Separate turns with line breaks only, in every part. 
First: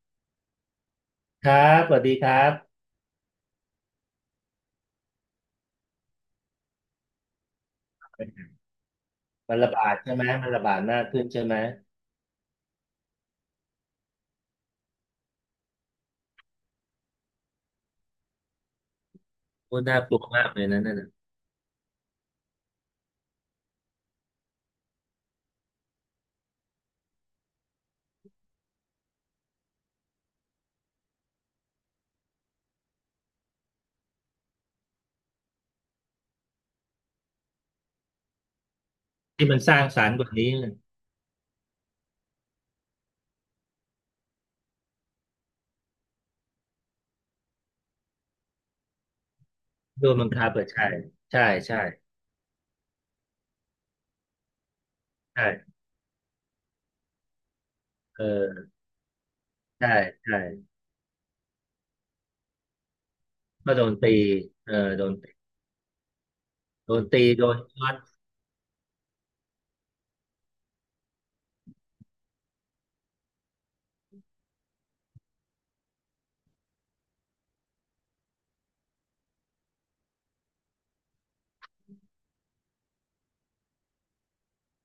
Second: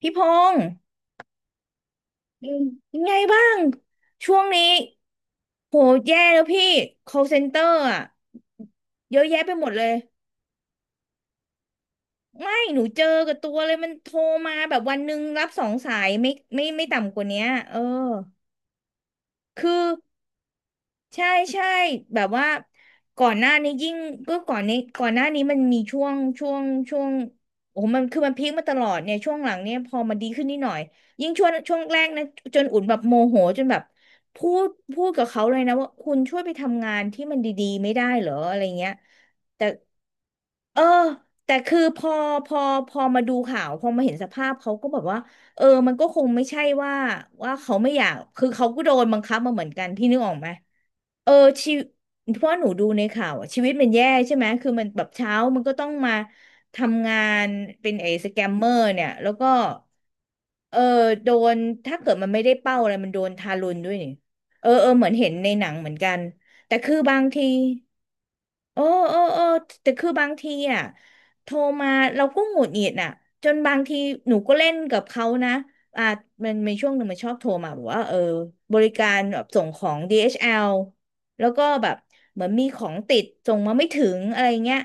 พี่พงษ์
ครับสวัสดีครั
อืม
บ
ยังไงบ้างช่วงนี้โหแย่แล้วพี่ call center อ่ะเยอะแยะไป
มัน
หม
ระ
ดเล
บา
ย
ดใช่ไหมมันระบาดมากขึ้นใช่ไหม
ไม่หนูเจอกับตัวเลยมันโทรมาแบบวันหนึ่งรับสองสายไม่ต่ำกว่าเนี้ยเออคื
โอ้
อ
น่ากลัวมากเลยนะนั่นน่ะ
ใช่ใช่แบบว่าก่อนหน้านี้ยิ่งก็ก่อนนี้ก่อนหน้านี้มันมีช่วงช่วงโอ้โหมันคือมันพีคมาตลอดเนี่ยช่วงหลังเนี่ยพอมันดีขึ้นนิดหน่อยยิ่งช่วงแรกนะจนอุ่นแบบโมโหจนแบบพูดพูดกับเขาเลยนะว่าคุณช่วยไปทำงานที่มันดีๆไม่ได้เหรออะไรเงี้ย
ที่มัน
แต่
สร้างสรรค์กว่านี้
เออแต่คือพอพอมาดูข่าวพอมาเห็นสภาพเขาก็แบบว่าเออมันก็คงไม่ใช่ว่าเขาไม่อยากคือเขาก็โดนบังคับมาเหมือนกันพี่
โดน
นึก
บั
อ
ง
อก
คั
ไหม
บเปิดใช่
เออ
ใช่
ชี
ใช่
วตเพราะหนูดูในข่าวอะชีวิตมันแย่ใช่ไหมคือมันแบบเช้ามันก็
ใช่
ต้องมาทำงานเป็นไอ้
เอ
สแกมเม
อ
อร์เนี่ยแล้วก็
ใช่ใช่
เออโดนถ้าเกิดมันไม่ได้เป้าอะไรมันโดนทารุ
ก็
ณ
โด
ด้ว
น
ยนี่
ตี
เออ
เออ
เออเห
โด
มือ
น
นเห็
ตี
นในหนังเหมือนกันแต่
โด
คือ
น
บา
ตี
งที
โดนช็อต
เออเออแต่คือบางทีอ่ะโทรมาเราก็หงุดหงิดอ่ะจนบางทีหนูก็เล่นกับเขานะอ่ามันมีช่วงหนึ่งมันชอบโทรมาบอกว่าเออบริการแบบส่งของ DHL แอลแล้วก็แบบเหมือนมีของติดส่งมาไม่ถึงอะไรเงี้ย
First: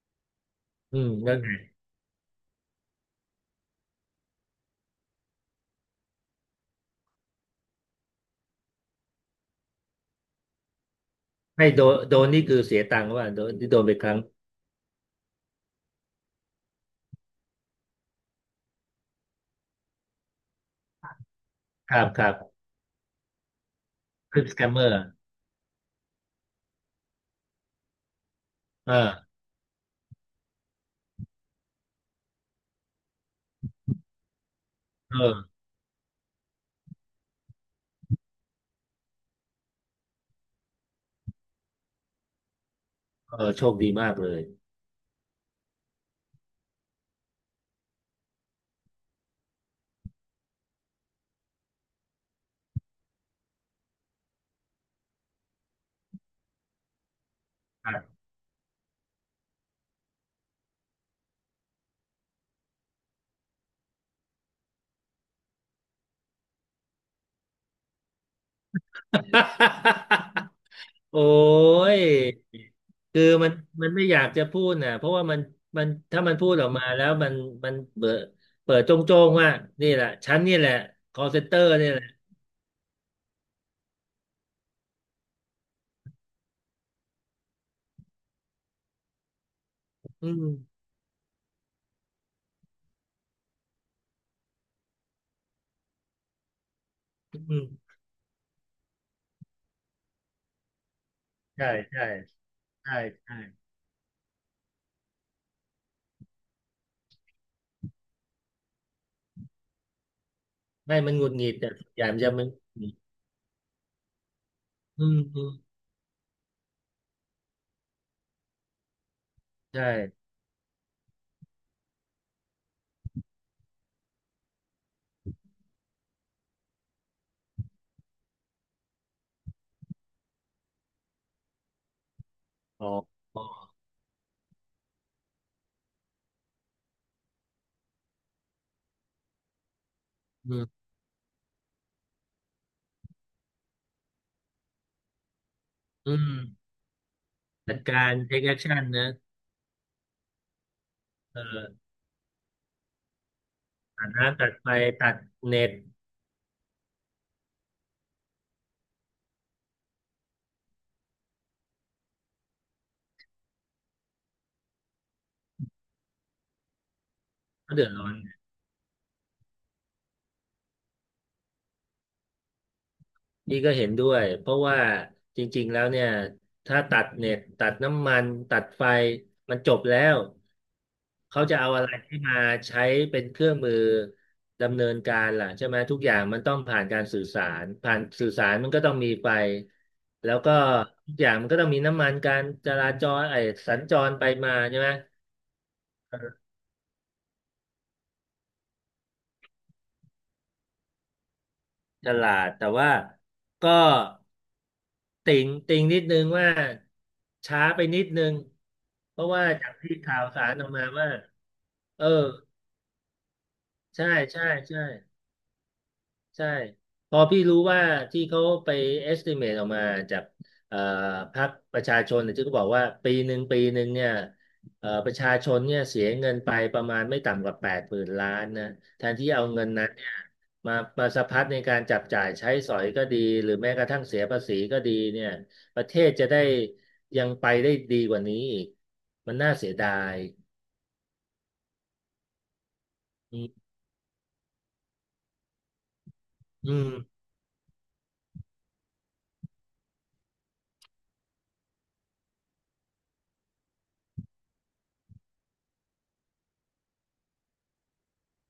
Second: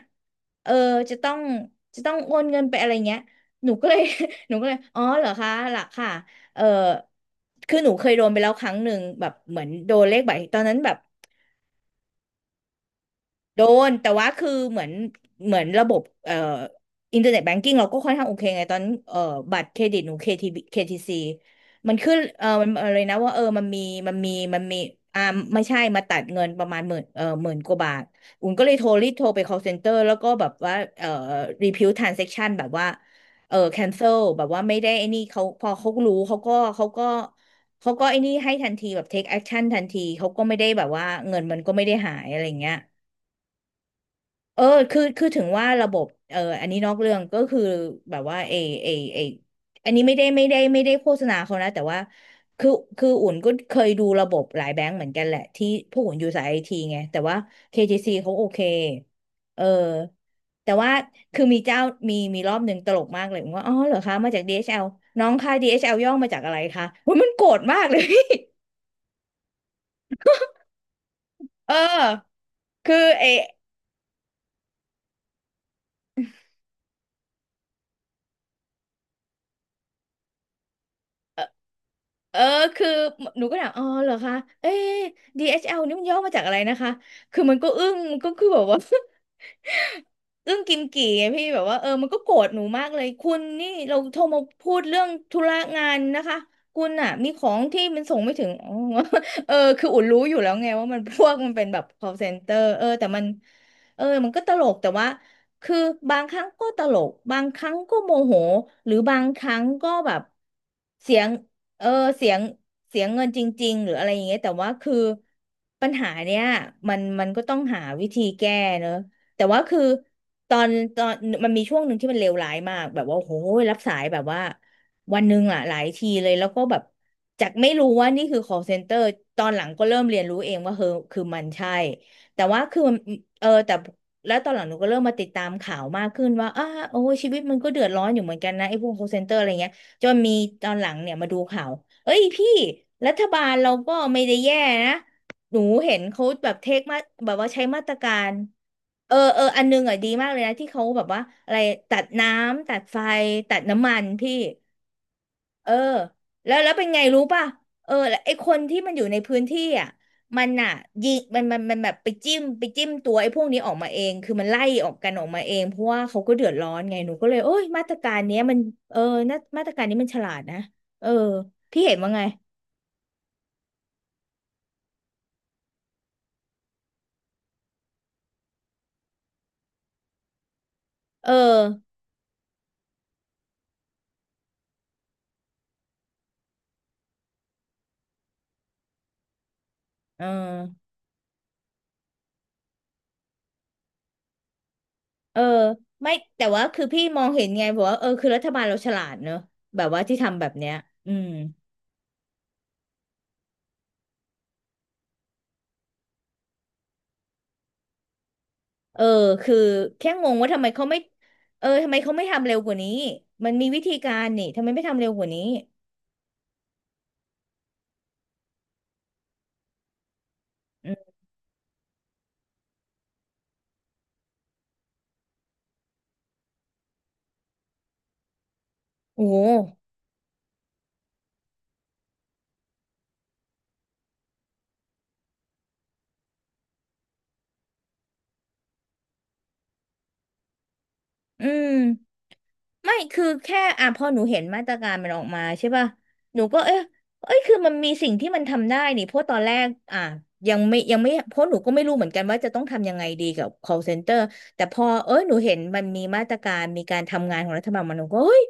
เออ
อืม
จะต้อ
แล้ว
ง
ไง
จะต้องโอนเงินไปอะไรเงี้ยหนูก็เลย หนูก็เลยอ๋อเหรอคะหลักค่ะเออคือหนูเคยโดนไปแล้วครั้งหนึ่งแบบเหมือนโดนเลขบัตรตอนนั้นแบบ
ไม่โดนโดนนี่คือเสียตังค์ว่าโดน
โด
ที่โดน
น
ไปค
แต่
รั้ง
ว่าคือเหมือนระบบอินเทอร์เน็ตแบงกิ้งเราก็ค่อนข้างโอเคไงตอนบัตรเครดิตหนูเคที t c
ค
มัน
รับ
ขึ้น
ครับ
มันอะไรนะว่าเออมันมี
คลิปส
มั
แก
น
ม
มี
เมอร์
อ่าไม่ใช่มาตัดเงินประมาณหมื่นหมื่นกว่าบาทอุ่นก็เลยโทร
เออ
รีบโทรไป call center แล้วก็แบบว่าrefuse transaction แบบว่าเออ cancel แบบว่าไม่ได้ไอ้
เอ
นี่
อ
เขาพอเขารู้เขาก็ไอ้นี่ให้ทันทีแบบ take action ทันทีเขาก็ไม่ได้แบบว่าเงินมันก็ไม่ได้หายอะไรเงี้ย
เออโชคดีมากเลย
เออคือถึงว่าระบบเอออันนี้นอกเรื่องก็คือแบบว่าเอเอเออันนี้ไม่ได้โฆษณาเขานะแต่ว่าคือคืออุ่นก็เคยดูระบบหลายแบงก์เหมือนกันแหละที่พวกอุ่นอยู่สายไอทีไงแต่ว่า
ครั
KTC เขาโอเคเออแต่ว่าคือมีเจ้ามีรอบหนึ่งตลกมากเลยผมว่าอ๋อเหรอคะมาจาก DHL น้องค่ะ DHL ย่อมาจากอะไรคะโอ้ยมันโกรธมากเลย
บ โอ้
เอ
ย
อคือ
คือ
เอ
มันไม่อยากจะพูดน่ะเพราะว่ามันถ้ามันพูดออกมาแล้วมันเปิดโจ้งๆว่านี่แหละฉันนี่แหละคอลเซ็นเตอร์นี่แหละ
เออคือหนูก็ถามอ๋อเหรอคะเอ๊ะ d อชแอลนี่มันย่อมาจากอะไรนะคะคือมันก็อึ้งก็คือแบบว่า
อื
เรื่องกิ
ม
มกี่ไงพี่แบบว่าเออมันก็โกรธหนูมากเลยคุณนี่เราโทรมาพูดเรื่องธุระงานนะคะคุณอ่ะมี
อื
ของที่
ม
มันส่งไม่ถึงอ๋อ เออคืออุ่นรู้อยู่แล้วไงว่ามัน พวกมันเป็
ใช่
นแบบ
ใช่
call center เออ
ใช่
แต่มัน
ใช่
เออมันก็ตลกแต่ว่าคือบางครั้งก็ตลกบางครั้งก็โมโหหรือบางครั้งก็แบบ
ไม่มั
เสี
น
ย
หงุ
ง
ดหงิดแต่
เอ
ส่
อ
วนใหญ่มัน
เสี
จะ
ยง
มันหงุดหงิด
เสียงเงินจริงๆหรืออะไรอย่างเงี้ยแต่ว่าคือ
อืมอืม
ปัญหาเนี้ยมันก็ต้องหาวิธีแก้เนอะ แต่ว่าคือ
ใช่
ตอนตอนมันมีช่วงหนึ่งที่มันเลวร้ายมากแบบว่าโอ้โหรับสายแบบว่าวันหนึ่งอ่ะหลายทีเลยแล้วก็แบบจากไม่รู้ว่านี่คือ call center ตอนหลังก็เริ่มเรียนรู้เองว่าเออคือมันใช่แต่ว่าคือ
อ๋อ
มัน
กอ๋อ
เออแต่
ก
แล้วตอนหลังหนูก็เริ่มมาติดตามข่าวมากขึ้นว่าอ้าโอ้ยชีวิตมันก็เดือดร้อนอยู่เหมือนกันนะไอ้พวก call center อะไรเงี้ยจนมี
อื
ตอน
ม
หลังเนี่ยมาดูข่าวเอ้ยพี่รัฐบาลเราก็ไม่ได้แย่นะ หนูเห็น
อื
เขา
ม
แบบเทคมาแบบว่าใช้
จัด
มาตร
กา
กา
ร
ร
take action นะ
เอออันนึงอ่ะดีมากเลยนะที่เขาแบบว่า
เอ
อะไร
อ
ตัดน้ำตัดไฟตัดน้ำมัน
ตัด
พี่
น้ำตัดไฟตัดเน็
เออ
ต
แล้วแล้วเป็นไงรู้ป่ะเออแล้วไอ้คนที่มันอยู่ในพื้นที่อ่ะมันอ่ะยิงมันแบบไปจิ้มตัวไอ้พวกนี้ออกมาเองคือมันไล่ออกกันออกมาเองเพราะว่าเขาก็เดือดร้อนไงหนูก็เลยโอ้ย
ก็
มา
เดือ
ต
ด
ร
ร้อ
กา
น
รเนี้ยมันเออนามาตรการนี้มันฉลาดนะเออพี่เห็นว่าไง
นี่ก็เห็นด้วยเพราะว่าจริงๆแล้วเนี่ยถ้าตัดเน็ตตัดน้ำมันตัดไฟมันจบแล้ว
เออ
เขาจะเอาอะไรที่มาใช้เป็นเครื่องมือดำเนินการล่ะใช่ไหมทุกอย่างมันต้องผ่านการสื่อสารผ่านสื่อสารมันก็ต้องมีไฟ
เออ
แล้วก็ทุกอย่างมันก็ต้องมีน้ำมันการจราจรไอ้สัญจรไปมาใช่ไหม
เออไม่แต่ว่าคือพี่มองเห็นไงบอกว่าเออคือรัฐบาลเราฉลาดเนอะแบบว่าที่ทำแบบเนี้ยอืม
ฉลาดแต่ว่าก็ติ่งนิดนึงว่าช้าไปนิดนึง
เออ
เพราะว่า
คือ
จากที่
แค่
ข่าว
งง
สา
ว่า
ร
ทำ
อ
ไม
อก
เขา
มา
ไม่
ว่า
เออทำไม
เออ
เขาไม่ทำเร็วกว่านี้มันมีวิธี
ใช่
การ
ใช่
นี่ทำไม
ใช่
ไม่ทำเร็วกว่านี้
ใช่พอพี่รู้ว่าที่เขาไป estimate ออกมาจากเอ่อ
อืม
พรรคประชาชนเนี่ยที่เขาบอกว่าปีหนึ่งปีหนึ่งเนี่ยประชาชนเนี่ยเสียเงินไปประมาณไม่ต่ำกว่าแปดหมื่นล้านนะแทน
โอ้
ที่
โห
เอาเงินนั้นเนี่ยมามาสะพัดในการจับจ่ายใช้สอยก็ดีหรือแม้กระทั่งเสียภาษีก็ดีเนี่ยประเทศจะได้ยังไปได้ดีกว่านี้อีกมันน่าเสียดาย
อืม ไม่คือ
อื
แค่
ม
อ่ะพอหนูเห็นมาตรการมันออกมาใช่ป่ะหนูก็
อื
เอ๊ะ
ม
เอ้ยคือมันมีสิ่งที่มันทำได้นี่เพราะตอนแรกอ่ะยังไม่เพราะหนูก็ไม่รู้เหมือนกันว่าจะต้องทำยังไงดีกับ call center แต่พอเอ้ยหนูเห็นมันมีมาตรการมีการทำงานของรัฐบาลมันหนูก็เฮ้ย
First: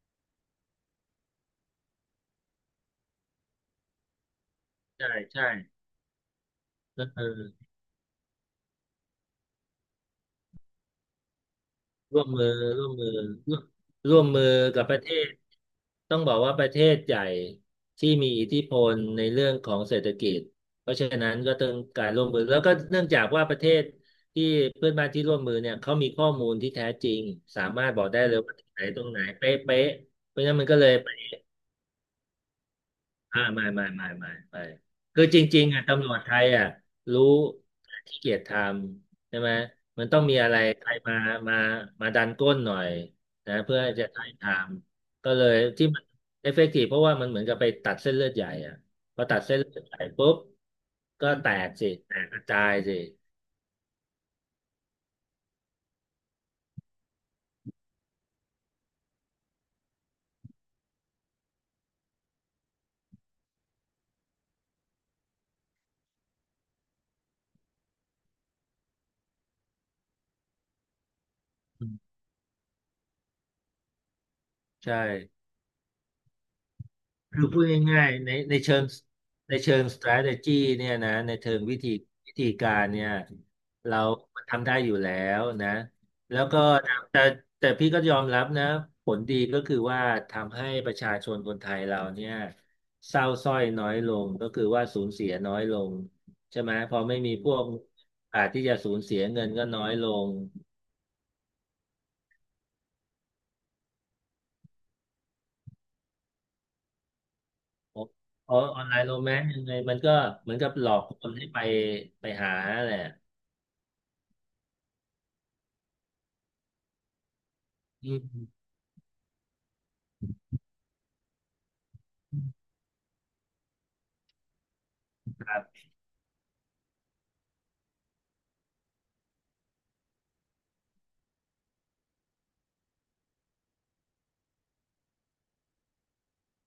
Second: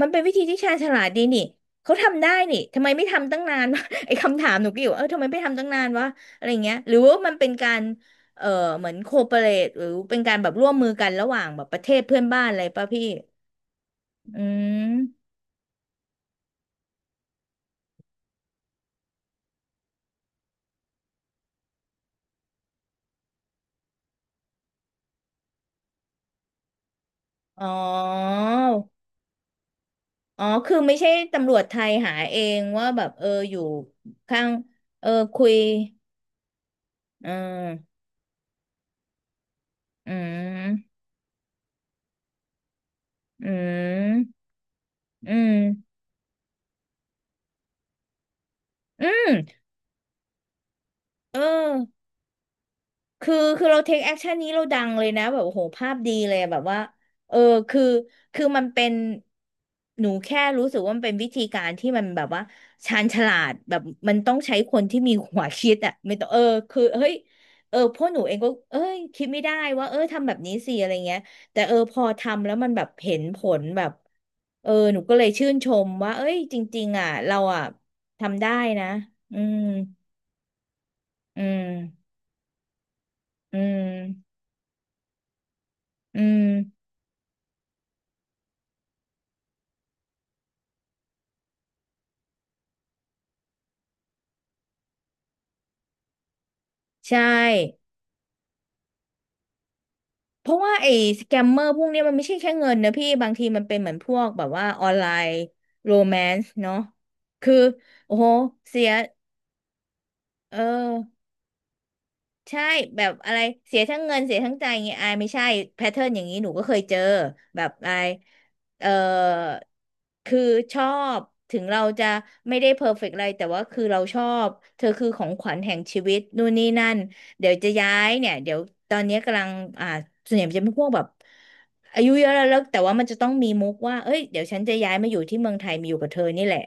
มันเป็นวิธีที่ชาญฉลาดดีนี่เขาทำได้นี่ทำไมไม่ทำตั้งนาน ไอ้คำถามหนูก็อยู่ว่าเอ
ใช่
อทำไมไม่
ใช่
ทำตั้งนานวะอะไรเงี้ยหรือว่า
เอ
มั
อ
นเป็นการเออเหมือนโคเปเรทหรือเป็นการแบบร่วมมือกันระหว่างแบบประเทศเพื่
ร่
อ
ว
น
ม
บ้า
มื
น
อ
อะไรป่ะ
ร่วม
พี่
มือร่วมร่วม
อื
มือกับป
ม
ระเทศต้องบอกว่าประเทศใหญ่ที่มีอิทธิพลในเรื่องของเศรษฐกิจเพราะฉะนั้นก็ต้องการร่วมมือแล้วก็เนื่องจากว่าประเทศที่เพื่อนบ้านที่ร่วมมือเนี่ยเขามีข้อมูลที่แท้จริงสา
อ๋อ
มารถบอกได้เลยว่าที่ไหนตรงไหนเป๊ะๆเพราะ
อ๋อ
ฉะนั้นมัน
คือ
ก็เลย
ไม่ใช่ตำรวจไทยหาเองว่าแบบเออ
อ่า
อยู่
ไม่ไม่ไม่ไม่
ข้าง
ไม่
เออ
คือจ
คุย
ริงๆอ่ะตำรวจไทยอ่ะรู้
เออ
ขี้เกียจทำใช่ไหมมัน
อื
ต้องมีอะไรใคร
ม
มามามาดันก้นหน่อย
อื
นะเพื่อจะได้
ม
ทำก็
อื
เลย
ม
ที่มันเอฟเฟกตีฟเพราะว่ามันเหมือนกับไปตัดเส้นเลือดใหญ่อ่ะ
อื
พอตัดเส้น
ม
เลือดใหญ่ปุ๊บก็
เอ
แตกสิ
อ
แตกกระจายสิ
คือคือเราเทคแอคชั่นนี้เราดังเลยนะแบบโอ้โหภาพดีเลยแบบว่าเออคือคือมันเป็นหนูแค่รู้สึกว่ามันเป็นวิธีการที่มันแบบว่าชาญฉลาดแบบมันต้องใช้คนที่มีหัวคิดอ่ะไม่ต้องเออคือเฮ้ยเออพวกหนูเองก็เอ้ยคิดไม่ได้ว่าเออทำแบบนี้สิอะไรเงี้ยแต่เออ
อื
พอ
ม
ทำแล้วมันแบบเห็นผลแบบเออ
ใช
หนูก็เลย
่
ชื่นชมว่าเอ้ยจริงๆอ่ะเรา
คือพู
อ่ะ
ดง่ายๆใน
ทำได้
ในเชิ
นะ
ง
อื
ใน
ม
เชิง strategy เนี่ยนะใน
อื
เชิงวิธี
ม
วิธีการเนี่ย
อื
เรา
ม
ทำได้อยู่แล้วนะ
อื
แล้ว
ม
ก็แต่แต่แต่พี่ก็ยอมรับนะผลดีก็คือว่าทำให้ประชาชนคนไทยเราเนี่ยเศร้าสร้อยน้อยลงก็คือว่าสูญเสียน้อยลงใช่ไหมพอไม่
ใช่
มีพวกอาจที่จะสูญเสียเงินก็น้อยลง
เพราะว่าไอ้สแกมเมอร์พวกเนี้ยมันไม่ใช่แค่เงินนะพี่ บางทีมันเป็นเหมือนพวกแบบว่าออนไลน์โรแมนซ์เนาะคือโอ้โห
อ
เสี
อน
ย
ไลน์โรแมนต์ยังไงมันก็เหมือ
เอ
นกับหลอก
อ
คนให้ไปหา
ใช่
แหละ
แบบอะไรเสียทั้งเงินเสียทั้งใจอย่างเงี้ยอายไม่ใช่แพทเทิร์นอย่างนี้หนูก็เคยเจอแบบอาย
อืม
เออคือชอบถึงเราจะไม่ได้เพอร์เฟกต์อะไรแต่ว่าคือเราชอบเธอคือของข
ค
วั
รั
ญ
บ
แห่งชีวิตนู่นนี่นั่นเดี๋ยวจะย้ายเนี่ยเดี๋ยวตอนเนี้ยกำลังอ่าส่วนใหญ่มันจะเป็นพวกแบบอายุเยอะแล้วแล้วแต่ว่ามันจะต้องมีมุกว่าเอ้ยเดี๋ยวฉันจะย้ายมาอยู่ที่เมืองไทยมาอยู่กับเธอนี่แหละ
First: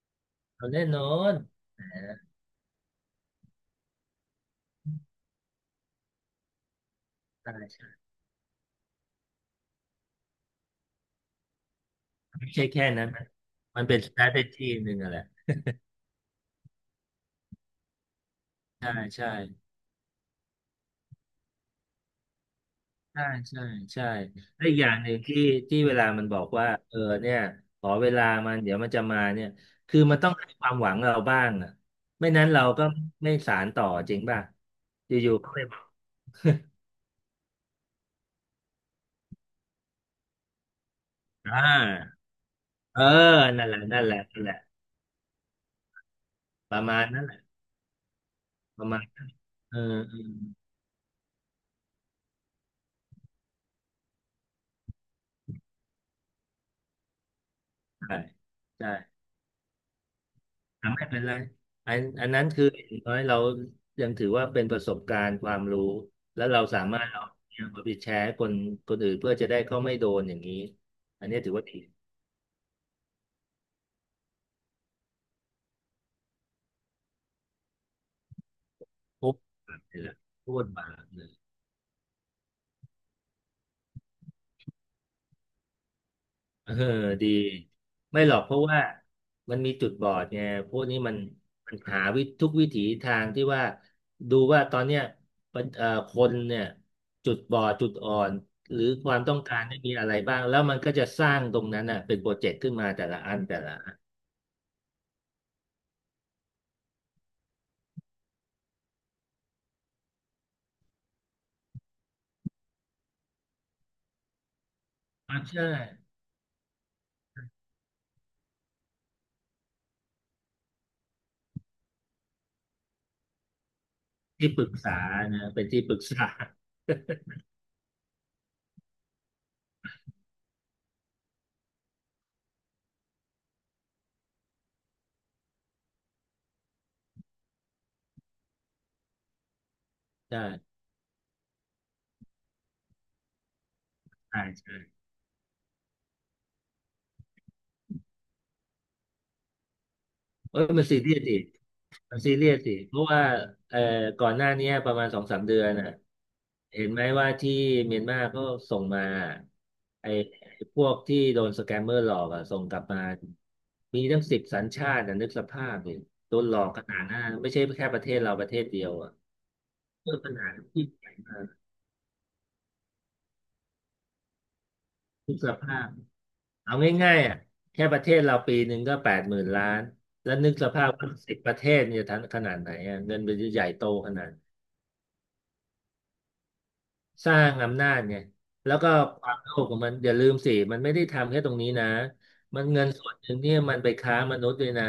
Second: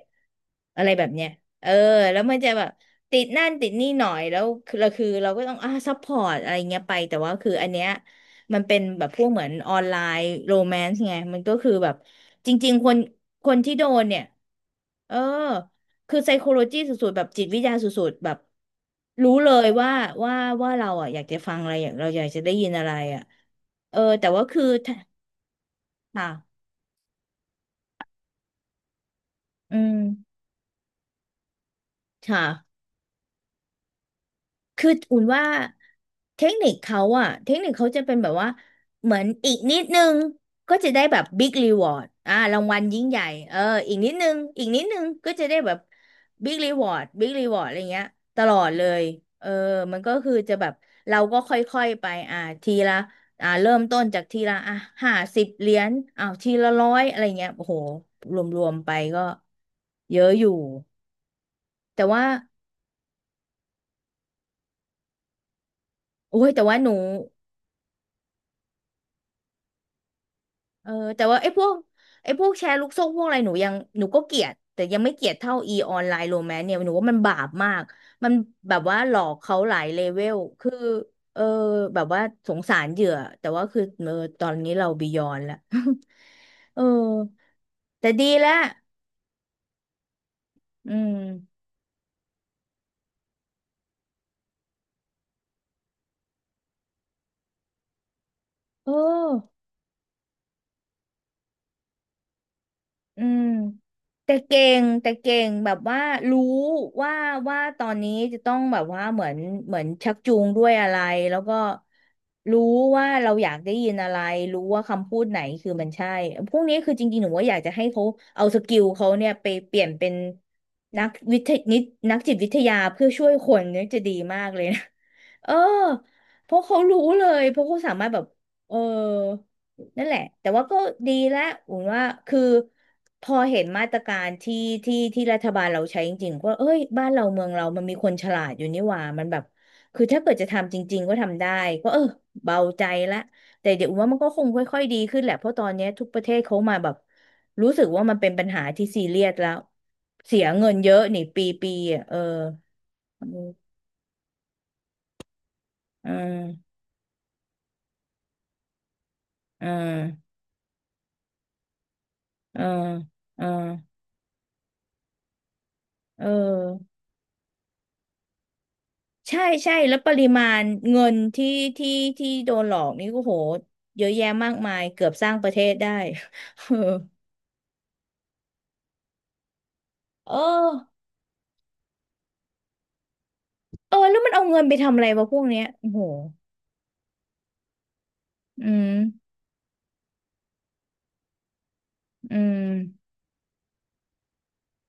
เอาแน่
อะไร
น
แบ
อ
บเนี้ย
น
เออแล้วมันจะแบบ ติดนั่นติดนี่หน่อยแล้วคือเราก็ต้องอ่าซัพพอร์ตอะไรเงี้ยไปแต่ว่าคือ
ใช่
อันเนี้ย
ใช่
มันเป็นแบบพวกเหมือนออนไลน์โรแมนซ์ไงมันก็คือแบบ
ไม่
จ
ใช่
ริง
แค่
ๆคน
นั้นนะ
คนที่
มั
โด
นเป็น
นเนี่ย
strategy หนึ่งอะ
เอ
แห
อ
ละ
คือไซโคโลจีสุดๆแบบจิตวิทยาสุดๆแบบ
ใช่ใช่
รู้เลยว่าว่าเราอ่ะอยากจะฟังอะไรอยากเราอยากจะได้ยินอะไรอ่ะ
ใช่ใช่
เออ
ใช่
แต่ว่าคือ
และอีกอย่า
ถ้า
งหนึ่งที่เวลามันบอก
ค่ะ
ว่าเออเนี่ยขอเวลามันเดี๋ยวมันจะมาเนี่ย
อื
คือมันต้อง
ม
ให้ความหวังเราบ้างอ่ะไม่นั้นเรา
ค่ะ
ก็ไม่สานต่อจริงป่ะ
คืออุ่น
อยู่
ว่า
ๆก็ไปบอก
เทคนิคเขาอะเทคนิคเขาจะเป็นแบบว่าเหมือนอีกนิดนึงก็จะได้แบบบิ๊ก
อ่
รีวอร์ด
า
อ่ารางวัล
เอ
ยิ่
อ
งใหญ่เออ
นั่นแหละ
อีก
นั่น
นิ
แห
ด
ละ
นึง
นั่นแหละ
อีกนิดนึงก็จะได้แบบบิ๊กรี
ประ
วอร์
มา
ด
ณนั้น
บิ๊
แห
ก
ละ
รีวอร์ดอะไรเงี้ยตลอด
ป
เล
ระมา
ย
ณเอ
เออ
อ
มันก็
เออ
คือจะแบบเราก็ค่อยๆไปอ่าทีละอ่าเริ่มต้นจากทีละอ่ะ50 เหรียญอ้าวทีละ100อะไรเงี้ยโอ้โห
ใช่
รวมๆ
ใช่
ไปก็เยอะอยู่
อ่ะไม่เป็นไรอั
แต่
น
ว่า
อันนั้นคืออย่างน้อยเรายังถือว่าเป็นประสบการณ์ความรู้
โอ้
แล้ว
ย
เรา
แต่ว่า
สา
หนู
มารถเอาเนี่ยมาไปแชร์ให้คนอื่นเพื่อจะได้เขาไม่โดนอย่างนี้
เออแต่
อันนี้
ว่าไอ้
ถือ
พ
ว่า
วก
ดี
ไอ้พวกแชร์ลูกโซ่พวกอะไรหนูยังหนูก็เกลียดแต่ยังไม่เกลียดเท่าอีออนไลน์โรแมนเนี่ยหนูว่ามันบาปมากมันแบบว่าหลอ
พู
ก
ด
เขาห
บา
ลา
ป
ย
เล
เล
ยล่ะ
เวล
โทษ
คือ
บาปเลย
เออแบบว่าสงสารเหยื่อแต่ว่าคือเออตอนนี้เราบียอนแล้ว
เอ อ
เออ
ดี
แต่
ไม่
ดี
หรอก
แล้
เพ
ว
ราะว่ามันมีจุดบอดไงพวก
อื
นี้มัน
ม
มันหาวิธทุกวิถีทางที่ว่าดูว่าตอนเนี้ยมันคนเนี่ยจุดบอดจุดอ่อนหรือ
เออ
ความต้องการไม่มีอะไรบ้างแล้วมันก็จะสร้างตรงนั้นน่ะเป็นโปรเจกต์ขึ้นมาแต่ละ
อื
อัน
ม
แต่ละอัน
แต่เก่งแบบว่ารู้ว่าว่าตอนนี้จะต้องแบบว่าเหมือนชักจูงด้วยอะไรแล้วก็รู้ว่าเราอยากได้ยินอะไรรู้ว่าคำพูด
อ
ไห
อ
น
ใช่
คือมันใช่พวกนี้คือจริงๆหนูว่าอยากจะให้เขาเอาสกิลเขาเนี่ยไปเปลี่ยนเป็นนักวิทยนินักจิตวิทยาเพื่อช่วยคนเนี่ยจะดีมา
ที่
กเล
ป
ย
รึก
นะ
ษา
เอ
นะ
อ
เป็นที่ปรึกษา
เพราะเขารู้เลยเพราะเขาสามารถแบบเออ นั่นแหละแต่ว่าก็ดีแล้วอุนว่าคือพอเห็นมาตรการที่ที่รัฐบาลเราใช้จริงๆว่าเอ้ยบ้านเราเมืองเรามันมีคนฉลาดอยู่นี่หว่ามันแบบคือถ้าเกิด
ใช่
จะทำจริงๆก็ทำได้ก็เออเบาใจละแต่เดี๋ยวอุนว่ามันก็ค
ใช่
ง
ใช่
ค่อยๆดีขึ้นแหละเพราะตอนเนี้ยทุกประเทศเขามาแบบรู้สึกว่ามันเป็นปัญหาที่ซีเรียสแล้วเสีย
เอ้ย
เงิน
มัน
เย
ซี
อะ
เรีย
นี่
สดิ
ปีปีอ่ะเอ
มั
อ
นซีเรียสดิเพราะว่า
อืม
เอ่อก่อนหน้าเนี้ยประมาณ2-3 เดือนน่ะ
อืม
เห็นไหมว่าที่เมียนมาก็ส่งมา
อื
ไอ้
ม
ไอ้พวกที่โดนสแกมเมอร์หลอกอะส่งกลับมา
อืม
มีตั้ง10 สัญชาตินะนึกสภาพดิ
เออ
โดนหลอกขนาดนั้นไม่ใช่แค่ประเทศเราประเทศเดียวอะ
ใช่ใช่แล้วป
เพื่อ
ริ
ขนา
มา
ด
ณ
ที่
เงิ
ใหญ่
น
มา
ที่
ก
ที่ที่โดนหลอกนี่ก็โหเยอะแยะมากมายเกือบส
นึ
ร้าง
ก
ป
ส
ระเทศ
ภาพ
ได้
เอาง่ายๆอะแค่ประเทศเราปีหนึ่งก็แปดหมื่นล้าน แล้
เอ
ว
อ
นึกส
เออ
ภาพว่า10 ประเทศเนี่ยทั้งขนาดไหนอะเงินมันจะใหญ่โต
เออ
ข
แล้ว
นา
มั
ด
นเอาเงินไปทำอะไรวะพวกเนี้ยโอ้โห
สร้างอำนาจเนี่ย
อื
แล้วก็
ม
อความโลภของมันอย่าลืมสิมันไม่ได้ทำแค่ตรงนี้นะ
อื
มัน
ม
เงินส่วนหนึ่งเนี่ยมันไปค้ามนุษย์ด้วยนะ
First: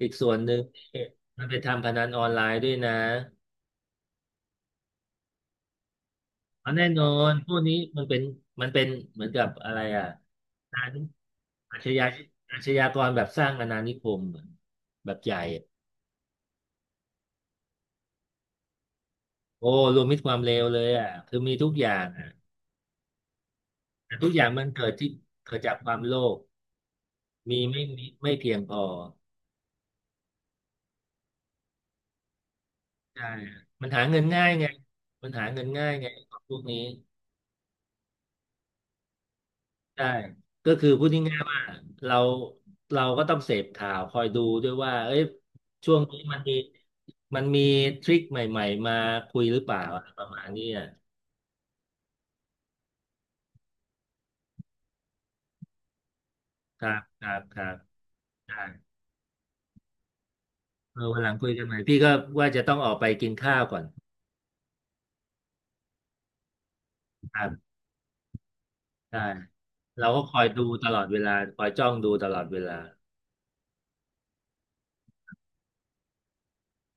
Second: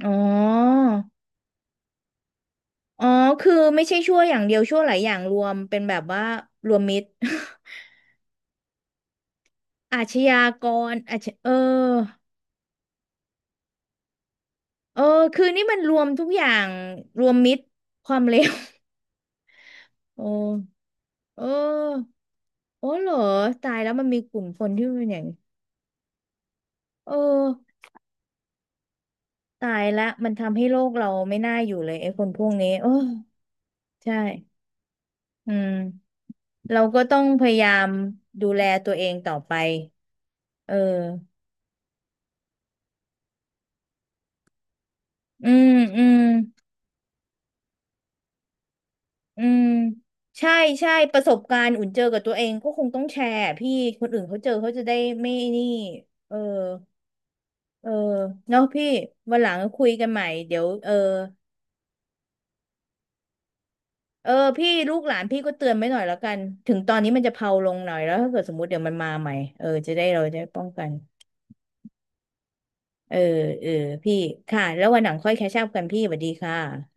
อี
อ๋อ
กส่วนหนึ่งเนี่ยมันไปทำพนันออนไลน์ด้วยนะ
อ๋อคือไม่ใช่ชั่วอย่างเดียวชั่วหลายอย่างรวมเป็นแบบว่าร
เอา
วม
แน่
มิ
น
ต
อ
ร
นพวกนี้มันเป็นมันเป็นเหมือนกับอะไร
อา
อ่ะ
ชญาก
การ
รอาชเออ
อาชญาอาชญากรแบบสร้างอาณานิคม
เออ
แบบใหญ่
คือนี่มันรวมทุกอย่างรวมมิตรความเลว
โอ้รวมมิต
โอ้
รความเลวเลยอ่ะคื
เ
อมีทุกอย่าง
ออ
อ่ะ
โอ้เหรอตายแล้วมัน
แต่
มี
ทุ
ก
กอ
ลุ่ม
ย่าง
ค
มัน
นที่
เกิด
เป็น
ที่
อย่างนี้
เกิดจากความโลภ
เออ
มีไม่มีไม่เพียงพอ
ตายละมันทำให้โลกเราไม่น่าอยู่เลยไอ้คนพวกนี้โอ้
ใช่มันหา
ใช่
เงินง่ายไงมันหา
อื
เงิน
ม
ง่ายไงของพวกนี้
เราก็ต้องพยายามดูแลตัวเองต่อไป
ใช่ก็
เออ
คือพูดง่ายๆว่าเราเราก็ต้องเสพข่าวคอยดูด้วยว่าเอ้ย
อืม
ช่ว
อื
ง
ม
นี้มันมีทริคใหม่ๆมาคุ
อื
ยห
ม
รือเปล่าอะไรประมาณ
ใช่
นี้อ่ะ
ใช่ประสบการณ์อุ่นเจอกับตัวเองก็คงต้องแชร์พี่คนอื่นเขาเจอเขาจะได้ไม่นี่เออ
ครับครับครับ
เออ
ได้
เนาะพี่วันหลังคุยกันใหม่เดี๋ยวเออ
เออวันหลังคุยกันใหม่พี่ก็ว่าจะต้องออกไปกินข้าวก่อน
เออพี่ลูกหลานพี่ก็เตือนไว้หน่อยแล้วกันถึงตอนนี้มันจะ
ค
เพ
รั
ลาล
บ
งหน่อยแล้วถ้าเกิดสมมติเดี๋ยวมันมา
ได้
ใหม่เออจะได้
เรา
เรา
ก็
จะ
คอ
ได้
ย
ป้อ
ดู
งกั
ต
น
ลอดเวลาคอยจ้องดูตลอดเวลา
เออเออพี่ค่ะแล้ววันหลังค่อยแคชอัพกันพี่สวัสดีค่ะ